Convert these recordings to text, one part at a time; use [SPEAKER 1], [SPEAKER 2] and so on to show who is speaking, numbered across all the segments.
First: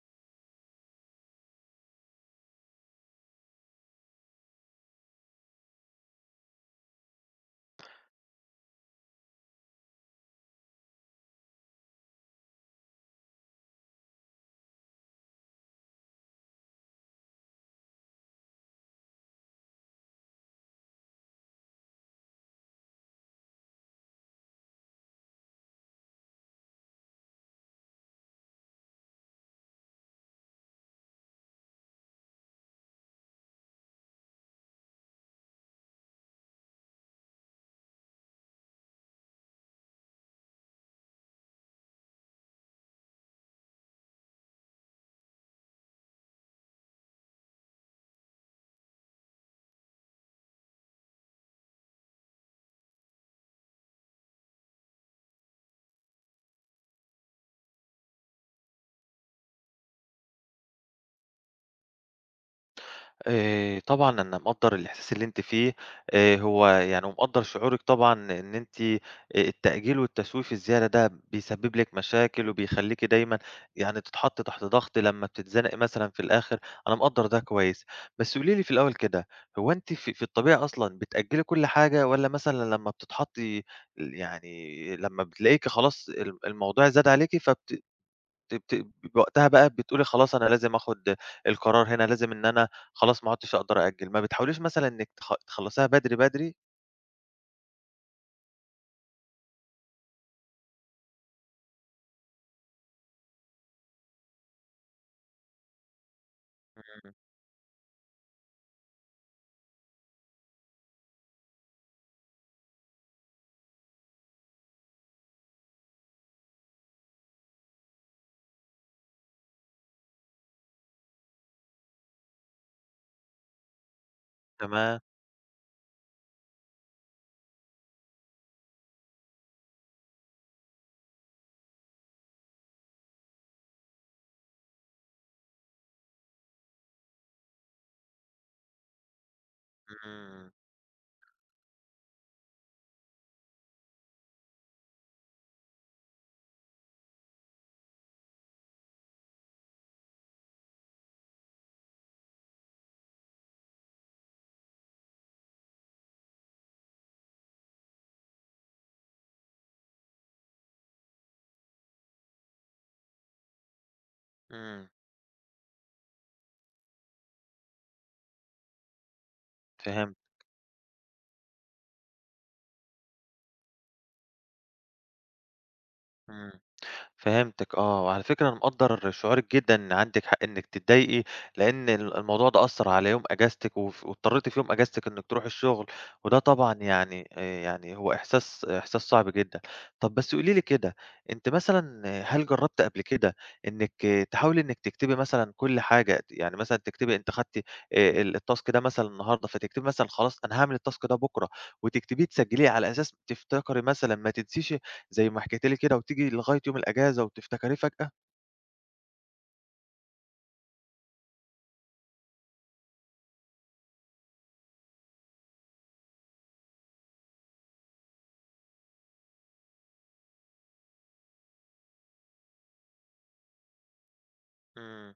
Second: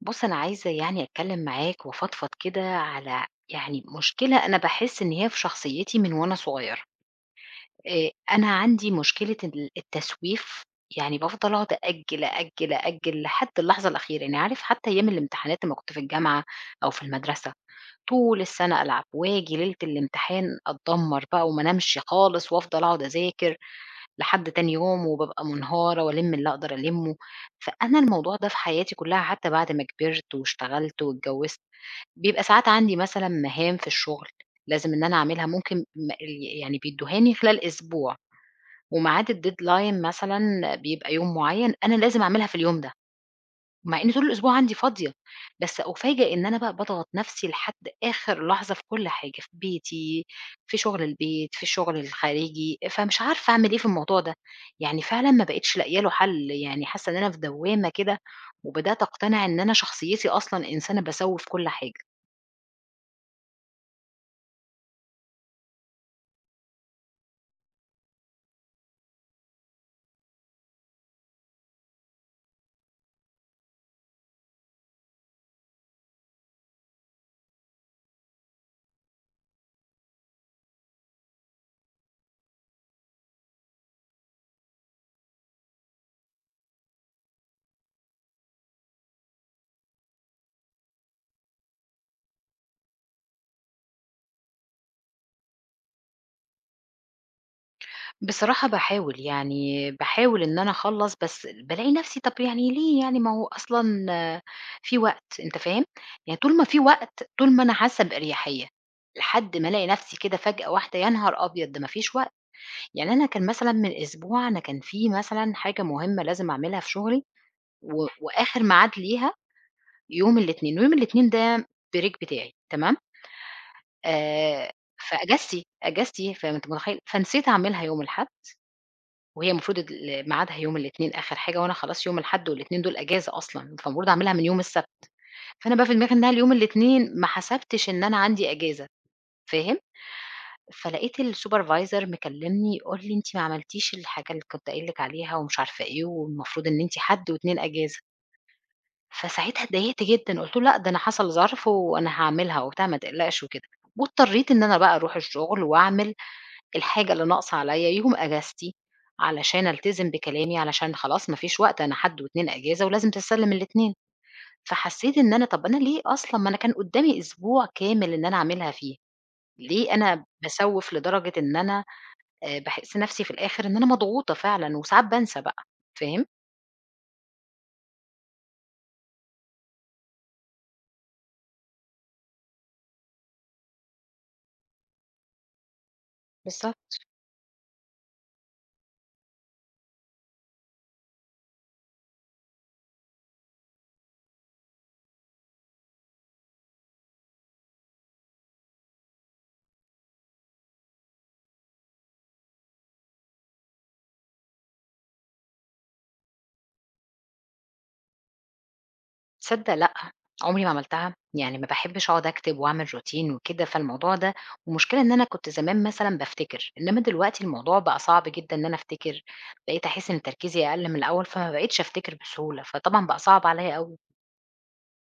[SPEAKER 1] بُص، أنا عايزة يعني أتكلّم معاك وأفضفض كده على يعني مشكلة أنا باحس إن هي في شخصيتي من وأنا صغيرة. أنا عندي مشكلة التسويف، يعني بافضل أقعد أأجّل، أأجّل، أأجّل لحد اللحظة الأخيرة. يعني عارف حتّى أيام الامتحانات لمّا كنت في الجامعة أو في المدرسة، طول السَنة ألعب وآجي ليلة الامتحان أتدمّر بقى وما أنامش خالص وأفضل أقعد أذاكر. لحد تاني يوم وبابقى منهارة وألِم اللي أقدر ألِمّه، فأنا الموضوع ده في حياتي كلّها حتى بعد ما كبرت واشتغلت واتجوّزت، بيبقى ساعات عندي مثلًا مهام في الشغل لازم إن أنا أعملها ممكن م ال يعني بيدّوها لي خلال أسبوع وميعاد الdeadline مثلًا بيبقى يوم معيّن، أنا لازم أعملها في اليوم ده. مع إن طول الأسبوع عندي فاضية، بس أُفاجأ إن أنا بقى باضغط نفسي لحد آخر لحظة في كل حاجة، في بيتي، في شغل البيت، في الشغل الخارجي، فمش عارفة أعمل إيه في الموضوع ده، يعني فعلًا ما بقيتش لاقية له حل، يعني حاسة إن أنا في دوّامة كده، وبدأت أقتنع إن أنا شخصيتي أصلًا إنسانة باسوّي في كل حاجة.
[SPEAKER 2] طبعًا أنا مقدّر الإحساس اللي أنتِ فيه، هو يعني ومقدّر شعورِك طبعًا إن أنتِ التأجيل والتسويف الزيادة ده بيسبب لِك مشاكل وبيخلّيكِ دايمًا يعني تتحطّي تحت ضغط لمّا بتتزنقي مثلًا في الآخر، أنا مقدّر ده كويس. بس قولي لي في الأول كده، هو أنتِ في الطبيعة أصلًا بتأجّلي كل حاجة والّا مثلًا لمّا بتتحطّي يعني لمّا بتلاقيكِ خلاص الموضوع زاد عليكِ فبت بت بت وقتها بقى بتقولي خلاص أنا لازم آخُد القرار هنا، لازم إن أنا خلاص ما عُدتش أقدر أأجّل، ما بتحاوليش مثلًا إنِّك تخلّصيها بدري، بدري؟
[SPEAKER 1] بصراحة باحاول، يعني باحاول إن أنا أخلّص، بس بالاقي نَفْسي طَب يعني ليه يعني ما هو أصلًا آه، في وقت، أنت فاهم؟ يعني طول ما في
[SPEAKER 2] إمم،
[SPEAKER 1] وقت، طول ما أنا حاسّة بأريحية، لحد ما ألاقي نَفْسي كده فجأة واحدة يا نهار أبيض! ده ما فيش وقت، يعني أنا كان مثلًا من أسبوع أنا كان في مثلًا حاجة مهمة لازم أعملها في شغلي وآخر ميعاد ليها يوم الإتنين، ويوم الإتنين ده break بتاعي تمام؟ آآ،
[SPEAKER 2] تمام،
[SPEAKER 1] فأجازتي، أجازتي فأنت متخيّل؟ فنسيت أعملها يوم الأحد وهي المفروض ميعادها يوم الإتنين آخر حاجة، وأنا خلاص يوم الحد والإتنين دول أجازة أصلًا، فالمفروض أعملها من يوم السبت، فأنا بقى في دماغي إنها اليوم الإتنين ما حسبتش إن أنا عندي أجازة، فاهم؟
[SPEAKER 2] إمم،
[SPEAKER 1] فلقيت الsupervisor مكلمني يقول لي: "أنتِ ما عملتيش الحاجة اللي كنت قايل لِك عليها ومش عارفة إيه، والمفروض إن أنتِ حد و2 أجازة." فساعتها اتضايقت جدًا، قُلت له: "لأ، ده أنا حصل ظرف وأنا هاعملها وبتاع ما تقلقش وكده." واضطريت إن أنا بقى أروح الشغل وأعمل الحاجة اللي ناقصة عليَّ يوم أجازتي، علشان ألتزم بكلامي، علشان خلاص ما فيش وقت أنا حد و2 أجازة ولازم تتسلم الاتنين،
[SPEAKER 2] إمم،
[SPEAKER 1] فحسيت إن أنا طب أنا ليه أصلًا ما أنا كان قدامي أسبوع كامل إن أنا أعملها فيه، ليه
[SPEAKER 2] فهمت،
[SPEAKER 1] أنا باسوّف لدرجة إن أنا باحس نفسي في الآخر إن أنا مضغوطة فعلًا وساعات بانسى بقى، فاهم؟
[SPEAKER 2] إمم. فهمتِك آه، وعلى فكرة أنا مقدّر شعورِك جدًا إن عندِك حق إنِّك تتضايقي، لإن الموضوع ده أثّر على يوم إجازتِك واضطريتِ في يوم إجازتِك إنِّك تروحي الشغل، وده طبعًا
[SPEAKER 1] بالضبط.
[SPEAKER 2] يعني يعني هو إحساس صعب جدًا. طَب بس قولي لي كده، أنتِ مثلًا آه، هل جرّبتِ قبل كده إنِّك آه، تحاولي إنِّك تكتبي مثلًا كل حاجة، يعني مثلًا تكتبي أنتِ خدتِ الtask ده مثلًا النهارده، فتكتبي مثلًا خلاص أنا هاعمل الtask ده بُكرة وتكتبيه تسجّليه على أساس تفتكري مثلًا ما تنسيش زي ما حكيتِ لي كده وتيجي لغاية يوم الأجازة وتفتكريه فجأة،
[SPEAKER 1] تصدق لأ، عمري ما عملتها، يعني ما باحبش أقعد أكتب وأعمل routine وكده، فالموضوع ده والمشكلة إن أنا كنت زمان مثلًا بافتكر، إنما دلوقتي الموضوع بقى صعب جدًا إن أنا أفتكر، بقيت أحس إن تركيزي أقل من الأول، فما بقيتش أفتكر بسهولة، فطبعًا بقى صعب عليّا أوي.
[SPEAKER 2] إمم.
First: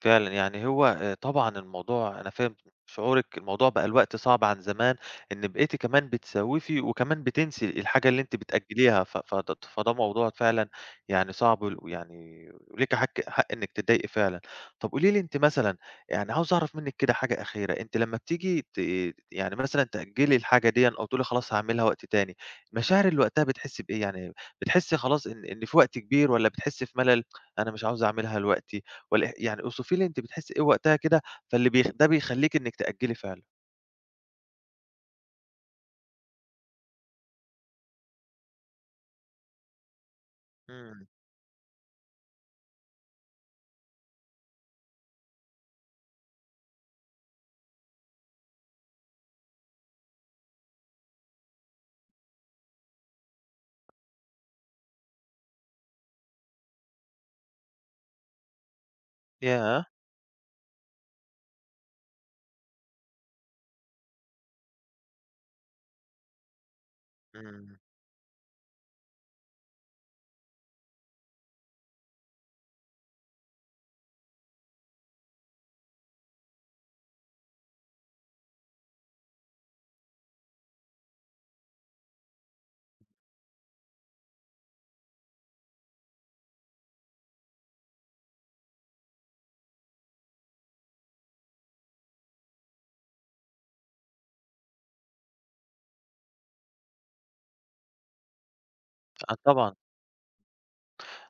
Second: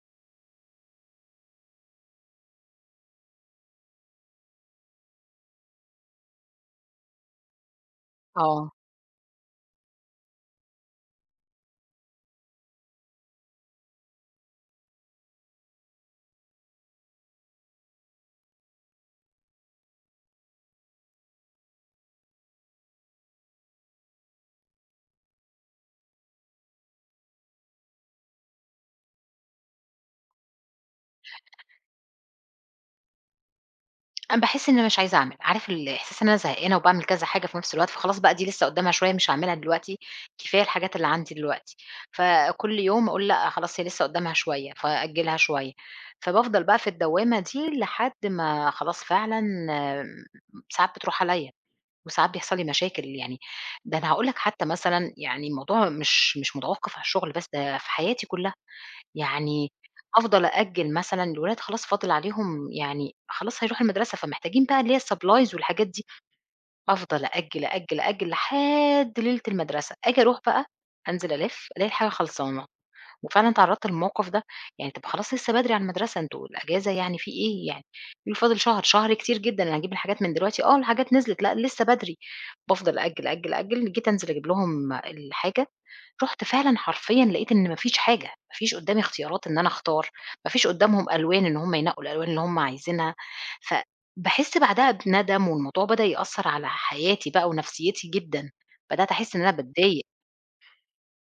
[SPEAKER 2] فعلًا، يعني هو طبعًا الموضوع أنا فاهم شعورِك، الموضوع بقى الوقت صعب عن زمان، إن بقيتِ كمان بتسوّفي وكمان بتنسي الحاجة اللي أنتِ
[SPEAKER 1] آه.
[SPEAKER 2] بتأجّليها، ف فد فده موضوع فعلًا يعني صعب ويعني وليكِ حق إنِّك تتضايقي فعلًا. طَب قولي لي أنتِ مثلًا يعني عاوز أعرف منِّك كده حاجة أخيرة، أنتِ لمّا بتيجي يعني مثلًا تأجّلي الحاجة ديًا أو تقولي خلاص هاعملها وقت تاني، مشاعر اللي وقتها بتحسّي بإيه؟ يعني بتحسّي خلاص إن في وقت كبير والّا بتحسّي في ملل، أنا مش عاوزة أعملها دلوقتي؟ يعني اوصفي لي أنتِ بتحسّي إيه وقتها كده، فاللي ده بيخلّيكِ إنِّك تأجّلي فعلًا.
[SPEAKER 1] أنا باحس إن أنا مش عايزة أعمل، عارف الإحساس إن أنا زهقانة وباعمل كذا حاجة في نفس الوقت، فخلاص بقى دي لسه قدامها شوية مش هاعملها دلوقتي، كفاية الحاجات
[SPEAKER 2] إمم.
[SPEAKER 1] اللي عندي دلوقتي، فكل يوم أقول لأ خلاص هي لسه قدامها شوية، فأأجلها شوية، فبافضل بقى في الدوامة دي لحد ما خلاص فعلًا آم، ساعات بتروح عليَّ، وساعات بيحصل لي مشاكل يعني، ده أنا هاقول لك حتى مثلًا يعني الموضوع مش متوقف على الشغل بس، ده في حياتي كلها. يعني
[SPEAKER 2] ياه!
[SPEAKER 1] أفضل أأجّل مثلًا، الولاد خلاص فاضل عليهم يعني خلاص هيروحوا المدرسة، فمحتاجين بقى اللي هي الsupplies والحاجات دي، أفضل أأجّل،
[SPEAKER 2] إمم.
[SPEAKER 1] أأجّل، أأجّل لحد ليلة المدرسة، آجي أروح بقى أنزل ألِف، ألاقي الحاجة خلصانة. وفعلًا تعرّضت للموقف ده، يعني طب خلاص لسه بدري على المدرسة، أنتم الأجازة يعني في إيه يعني؟ يقولوا فاضل شهر، شهر كتير جدًا أنا هاجيب الحاجات من دلوقتي، آه الحاجات نزلت، لأ لسه بدري، بافضل أأجّل، أأجّل، أأجّل، جيت أنزل أجيب لهم الحاجة، رُحت فعلًا حرفيًا لقيت إن ما فيش حاجة، ما فيش قدّامي اختيارات إن أنا أختار، ما فيش قدّامهم ألوان إن هم ينقّوا الألوان اللي هم عايزينها، فباحس بعدها بندم والموضوع بدأ يأثّر على حياتي بقى ونفسيتي جدًا، بدأت
[SPEAKER 2] آه
[SPEAKER 1] أحس إن أنا
[SPEAKER 2] طبعًا.
[SPEAKER 1] باتضايق.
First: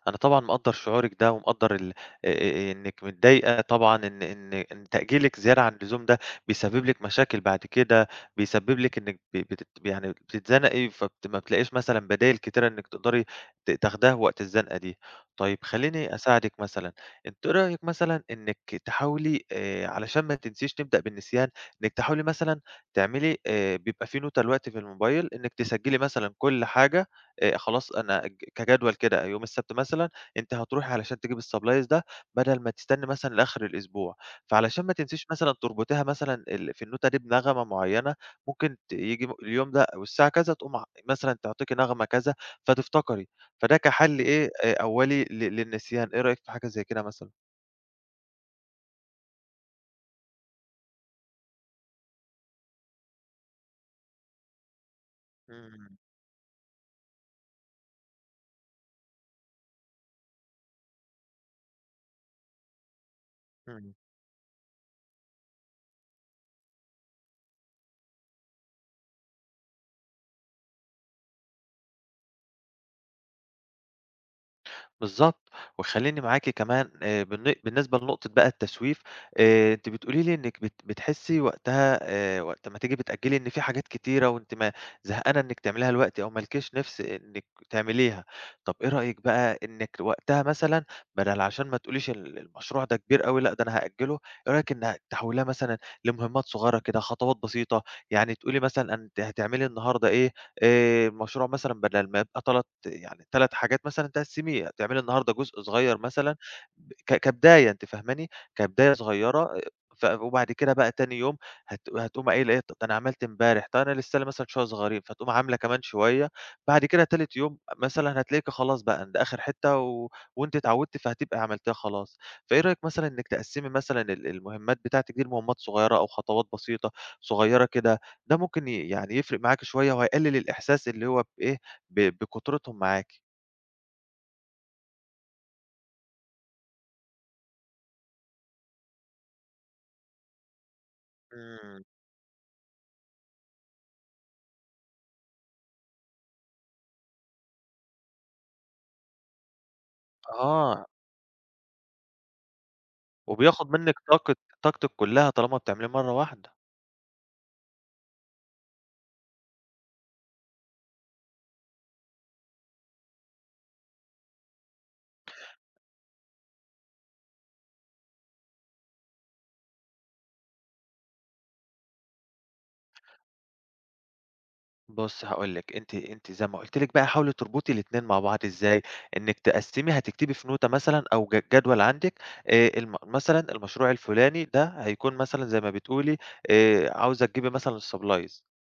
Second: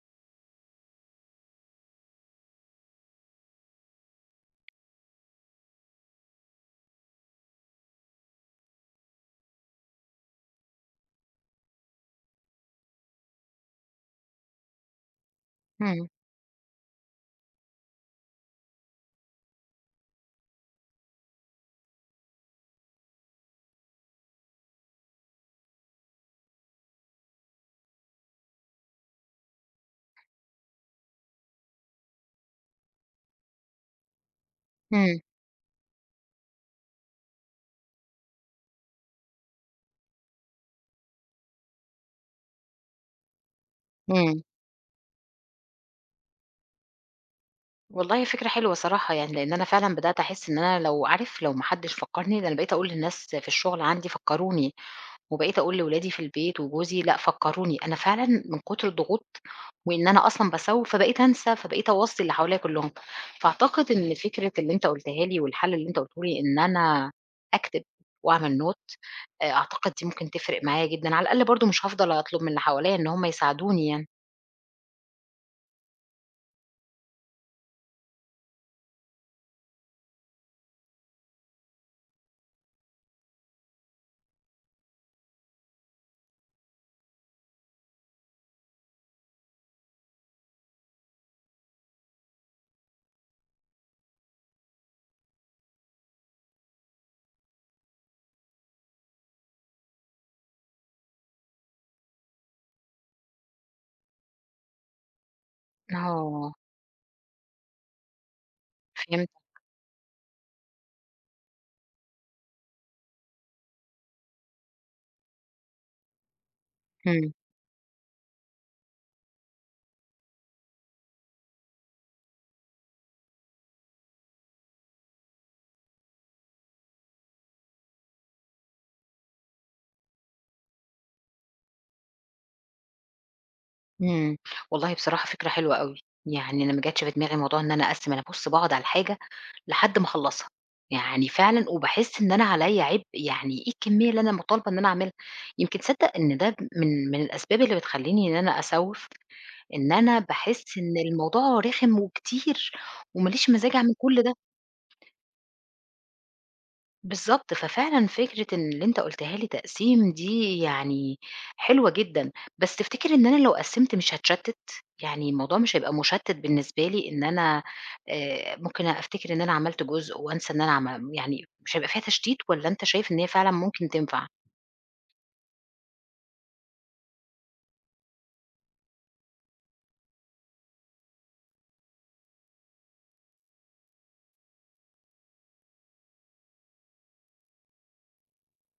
[SPEAKER 2] أنا طبعًا مقدّر شعورِك ده ومقدّر ال إنِّك متضايقة طبعًا إن تأجيلِك زيادة عن اللزوم ده بيسبب لِك مشاكل بعد كده، بيسبب لِك إنِّك ب بتت يعني بتتزنقي ما بتلاقيش مثلًا بدايل كتيرة إنِّك تقدري تاخديها وقت الزنقة دي. طيب
[SPEAKER 1] إمم،
[SPEAKER 2] خلّيني أساعدِك مثلًا، أنتِ إيه رأيِك مثلًا إنِّك تحاولي علشان ما تنسيش نبدأ بالنسيان، إنِّك تحاولي مثلًا تعملي بيبقى في نوتة دلوقتي في الموبايل إنِّك تسجّلي مثلًا كل حاجة خلاص أنا كجدول كده يوم السبت مثلًا أنتِ هتروحي علشان تجيبي الsupplies ده بدل ما تستني مثلًا لآخر الأسبوع، فعلشان ما
[SPEAKER 1] إمم،
[SPEAKER 2] تنسيش مثلًا تربطيها مثلًا ال في النوتة دي بنغمة معيّنة ممكن ييجي اليوم ده والساعة كذا تقوم مثلًا تعطيكِ نغمة كذا فتفتكري، فده كحل
[SPEAKER 1] إمم.
[SPEAKER 2] إيه أولي للنسيان، إيه رأيِك في حاجة زي كده مثلًا؟
[SPEAKER 1] والله فكرة حلوة صراحة يعني، لإن أنا فعلًا بدأت أحس إن أنا لو عارف لو ما حدش فكّرني، ده أنا بقيت أقول للناس في الشغل عندي فكّروني، وبقيت أقول
[SPEAKER 2] إمم،
[SPEAKER 1] لولادي في البيت وجوزي لأ فكّروني، أنا فعلًا من كتر الضغوط وإن أنا أصلًا باسوّف، فبقيت أنسى، فبقيت أوصّي اللي حواليّا كلّهم. فأعتقد
[SPEAKER 2] إمم.
[SPEAKER 1] إن فكرة اللي أنت قُلتها لي والحل اللي أنت قُلته لي إن أنا أكتب وأعمل note أعتقد دي ممكن تفرق معايا جدًا، على الأقل برضه مش هافضل أطلب من اللي حواليّا إن هم يساعدوني يعني.
[SPEAKER 2] بالضبط، وخلّيني معاكِ كمان بالنسبة لنقطة بقى التسويف، أنتِ بتقولي لي إنِّك بتحسّي وقتها وقت ما تيجي بتأجّلي إن في حاجات كتيرة وأنتِ ما زهقانة إنِّك تعمليها دلوقتي أو ما لكيش نِفْس إنِّك تعمليها، طَب إيه رأيِك بقى إنِّك وقتها مثلًا بدل عشان ما تقوليش المشروع ده كبير أوي لأ، ده أنا هأجّله، إيه رأيِك إنِّك تحوّليها مثلًا لمهمات صغيرة كده، خطوات بسيطة، يعني تقولي مثلًا أنتِ هتعملي النهارده إيه مشروع مثلًا بدل ما يبقى 3 يعني 3 حاجات مثلًا تقسّميه، تعملي النهارده جزء صغير مثلًا
[SPEAKER 1] آه،
[SPEAKER 2] ب ك كبداية أنتِ فاهماني، كبداية
[SPEAKER 1] فهمتك،
[SPEAKER 2] صغيرة وبعد كده بقى تاني يوم هتقومي قايلة إيه، طب ده أنا عملت امبارح، طب أنا لسه لي مثلًا شوية صغيرين، فتقومي عاملة كمان شوية، بعد كده
[SPEAKER 1] إمم.
[SPEAKER 2] تالت يوم مثلًا هتلاقيكِ خلاص بقى ده آخر حتة و وأنتِ اتعودتِ فهتبقي عملتيها خلاص. فإيه رأيِك مثلًا إنِّك تقسّمي مثلًا المهمات بتاعتِك دي لمهمات صغيرة أو خطوات بسيطة، صغيرة كده ده ممكن يعني يفرق معاكِ شوية وهيقلل الإحساس اللي هو بإيه، بكترتهم معاكِ.
[SPEAKER 1] إمم. والله بصراحة فكرة حلوة أوي. يعني أنا ما جاتش في دماغي موضوع إن أنا أقسّم، أنا بُص باقعد على الحاجة لحد ما أخلّصها. يعني فعلًا
[SPEAKER 2] إمم،
[SPEAKER 1] وباحس إن أنا عليّا عبء، يعني إيه الكمّية اللي أنا مطالبة إن أنا أعملها؟ يمكن تصدّق إن ده من الأسباب اللي بتخلّيني إن أنا أسوّف، إن أنا باحس
[SPEAKER 2] آه،
[SPEAKER 1] إن الموضوع رخم وكتير وما ليش
[SPEAKER 2] وبياخد
[SPEAKER 1] مزاج
[SPEAKER 2] منِّك
[SPEAKER 1] أعمل كل ده.
[SPEAKER 2] طاقتِك كلّها طالما بتعمليه مرّة واحدة.
[SPEAKER 1] بالضبط، ففعلًا فكرة إن اللي أنت قُلتها لي تقسيم دي يعني حلوة جدًا، بس تفتكر إن أنا لو قسّمت مش هاتشتّت؟ يعني الموضوع مش هيبقى مُشتِّت بالنسبة لي إن أنا ممكن أفتكر إن أنا عملت جزء وأنسى إن أنا عم يعني مش هيبقى فيها تشتيت والّا أنت شايف إن هي فعلًا ممكن تنفع؟
[SPEAKER 2] بُصّي هاقول لِك، أنتِ زي ما قُلت لِك بقى حاولي تربطي الاتنين مع بعض إزاي، إنِّك تقسّمي هتكتبي في نوتة مثلًا أو جدول عندِك مثلًا المشروع الفلاني ده هيكون مثلًا زي ما بتقولي عاوزة تجيبي مثلًا الsupplies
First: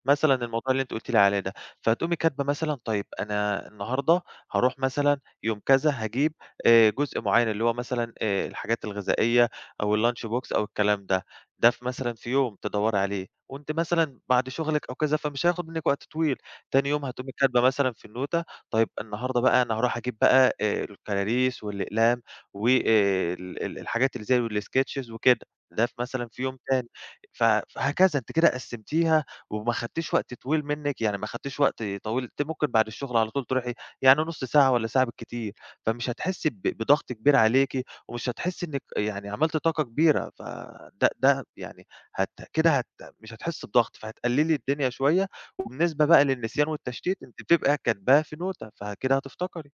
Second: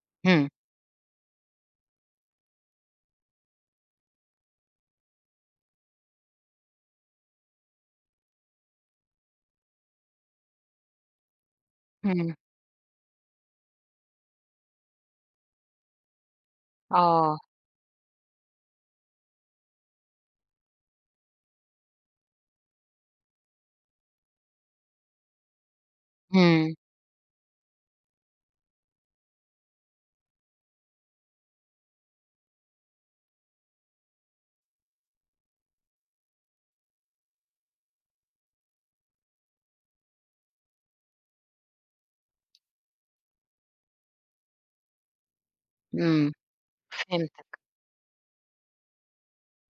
[SPEAKER 2] مثلًا
[SPEAKER 1] إمم،
[SPEAKER 2] الموضوع اللي أنتِ قُلتِ لي عليه ده، فتقومي كاتبة مثلًا طيب أنا النهارده هاروح مثلًا يوم كذا هاجيب جزء معيّن اللي هو مثلًا الحاجات الغذائية أو الlunch box أو الكلام ده، ده في مثلًا في
[SPEAKER 1] إمم،
[SPEAKER 2] يوم تدوّري عليه. وأنتِ مثلًا بعد شغلِك أو كذا، فمش هياخد منِّك وقت طويل، تاني يوم هتقومي
[SPEAKER 1] آه،
[SPEAKER 2] كاتبة مثلًا في النوتة، طيب النهارده بقى أنا هاروح أجيب بقى الكراريس والأقلام و ال ال الحاجات اللي زي الsketches وكده، ده في مثلًا في يوم
[SPEAKER 1] إمم،
[SPEAKER 2] تاني، فهكذا، أنتِ كده قسّمتيها وما خدتيش وقت طويل منِّك، يعني ما خدتيش وقت طويل، أنتِ ممكن بعد الشغل على طول تروحي يعني نُص ساعة والّا ساعة بالكتير، فمش هتحسّي بضغط كبير عليكِ ومش هتحسّي إنِّك يعني عملتِ طاقة كبيرة، فده ده يعني هت كده هت مش هتحسّي بضغط، فهتقلّلي الدنيا شوية، وبالنسبة بقى
[SPEAKER 1] إمم،
[SPEAKER 2] للنسيان والتشتيت أنتِ
[SPEAKER 1] فهمتك.
[SPEAKER 2] بتبقى كاتباها في نوتة، فكده هتفتكري.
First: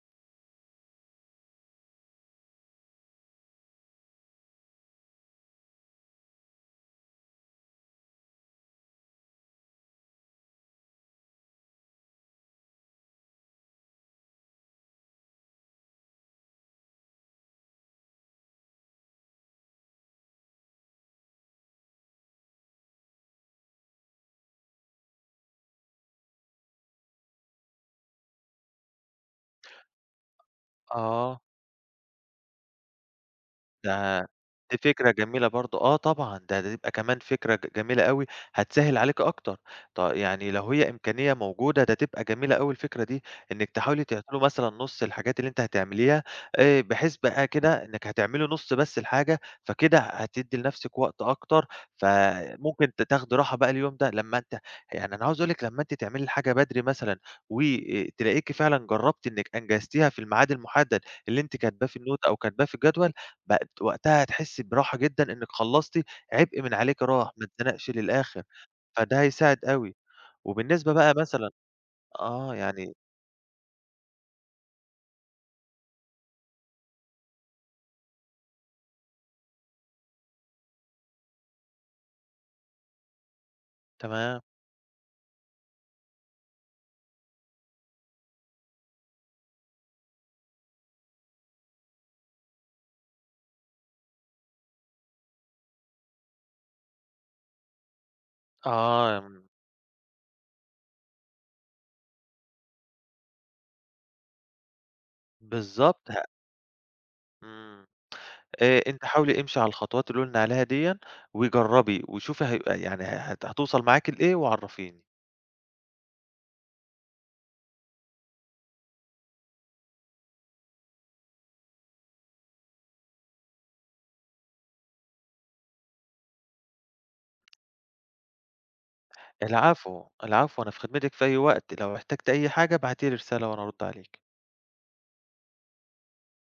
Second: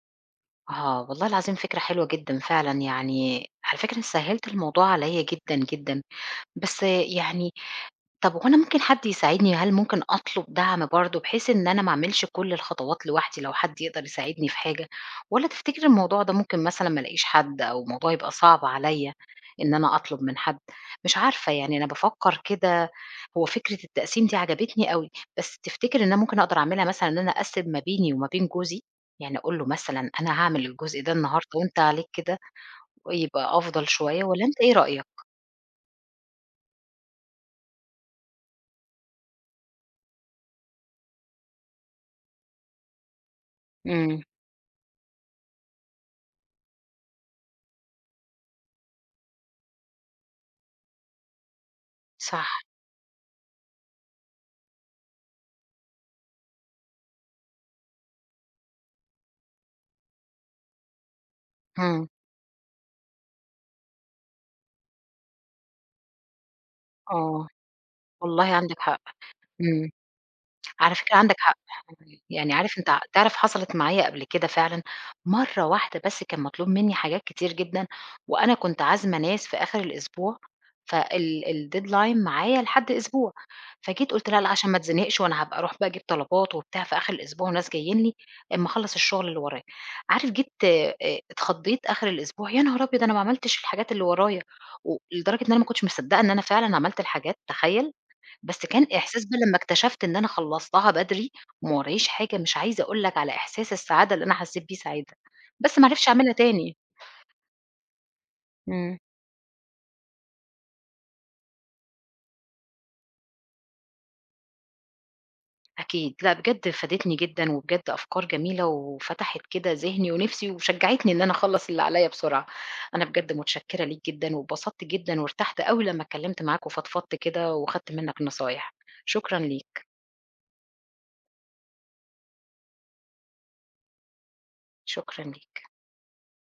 [SPEAKER 1] آه، والله العظيم فكرة حلوة جدًا فعلًا، يعني على فكرة سهّلت الموضوع عليّا جدًا، جدًا، بس يعني طب وهو أنا ممكن حد يساعدني، هل ممكن أطلب دعم برضه بحيث إن أنا ما أعملش كل الخطوات لوحدي لو حد يقدر يساعدني في حاجة، والّا تفتكري الموضوع ده ممكن مثلًا ما الاقيش حد أو الموضوع يبقى صعب عليّا إن أنا أطلب من حد؟ مش عارفة يعني أنا بافكّر كده هو فكرة التقسيم دي عجبتني أوي، بس تفتكري إن أنا ممكن أقدر أعملها مثلًا إن أنا أقسّم ما بيني وما بين جوزي؟ يعني أقول له مثلًا أنا هاعمل الجزء ده
[SPEAKER 2] آه.
[SPEAKER 1] النهارده وأنت عليك كده، ويبقى أفضل شوية
[SPEAKER 2] ده
[SPEAKER 1] والّا أنت إيه
[SPEAKER 2] دي
[SPEAKER 1] رأيك؟
[SPEAKER 2] فكرة جميلة برضه، آه طبعًا، ده تبقى كمان فكرة جميلة أوي، هتسهِّل عليكِ أكتر، يعني لو هي إمكانية موجودة، ده تبقى جميلة أوي الفكرة دي، إنِّك تحاولي
[SPEAKER 1] إمم،
[SPEAKER 2] تعطلوا مثلًا نُص الحاجات اللي أنتِ هتعمليها، بحيث بقى كده إنِّك هتعملي نُص بس الحاجة، فكده هتدّي لنفسِك وقت أكتر،
[SPEAKER 1] صح،
[SPEAKER 2] فممكن تاخدي راحة بقى اليوم ده لمّا أنت يعني أنا عاوز أقول لِك لمّا أنتِ تعملي الحاجة بدري مثلًا و تلاقيكِ فعلًا جرّبتِ إنِّك أنجزتيها في الميعاد المُحدد اللي أنتِ كاتباه في
[SPEAKER 1] إمم،
[SPEAKER 2] الnote أو كاتباه في الجدول بقت وقتها هتحسّي براحة جدًا إنِّك خلّصتِ، عبء من عليكِ راح، ما
[SPEAKER 1] آه.
[SPEAKER 2] اتزنقش للآخر،
[SPEAKER 1] والله عندِك حق،
[SPEAKER 2] فده هيساعد
[SPEAKER 1] إمم،
[SPEAKER 2] أوي. وبالنسبة
[SPEAKER 1] على
[SPEAKER 2] بقى
[SPEAKER 1] فكرة عندِك
[SPEAKER 2] مثلًا
[SPEAKER 1] حق، يعني
[SPEAKER 2] آه،
[SPEAKER 1] عارف
[SPEAKER 2] يعني
[SPEAKER 1] أنت تعرف حصلت معايا قبل كده فعلًا، مرّة واحدة بس كان مطلوب مني حاجات كتير جدًا، وأنا كنت عازمة ناس في آخر الأسبوع، فال الdeadline معايا لحد أسبوع، فجيت قُلت
[SPEAKER 2] تمام،
[SPEAKER 1] لا، لا عشان ما اتزنقش وأنا هابقى أروح بقى أجيب طلبات وبتاع في آخر الأسبوع وناس جايين لي، أمّا أخلّص الشغل اللي ورايا، عارف جيت، اتخضيت آخر الأسبوع يا نهار أبيض! أنا ما عملتش الحاجات اللي ورايا، و لدرجة إن أنا ما كنتش مصدقة إن أنا فعلًا عملت الحاجات، تخيّل! بس كان
[SPEAKER 2] آه،
[SPEAKER 1] إحساس بقى لمّا اكتشفت إن أنا خلّصتها بدري وما وراييش حاجة، مش عايزة أقول لك على إحساس السعادة اللي أنا حسّيت بيه ساعتها، بس ما عرفتش
[SPEAKER 2] بالضبط
[SPEAKER 1] أعملها تاني.
[SPEAKER 2] إمم،
[SPEAKER 1] إمم،
[SPEAKER 2] أنتِ حاولي امشي على الخطوات اللي قُلنا عليها ديًّا وجرّبي وشوفي هيبقى يعني هتوصل معاكِ لإيه وعرّفيني.
[SPEAKER 1] أكيد، لأ بجد فادتني جدًا وبجد أفكار جميلة وفتحت كده ذهني ونِفسي وشجّعتني إن أنا أخلّص اللي عليّا بسرعة. أنا بجد متشكّرة ليك جدًا واتبسطت جدًا وارتحت أوي لمّا اتكلّمت معاك وفضفضت كده وخدت منّك نصايح. شكرًا ليك،
[SPEAKER 2] العفو، العفو، أنا في خدمتِك في أي وقت، لو احتجتِ أي حاجة ابعتي لي رسالة وأنا أرُد عليكِ.
[SPEAKER 1] شكرًا ليك.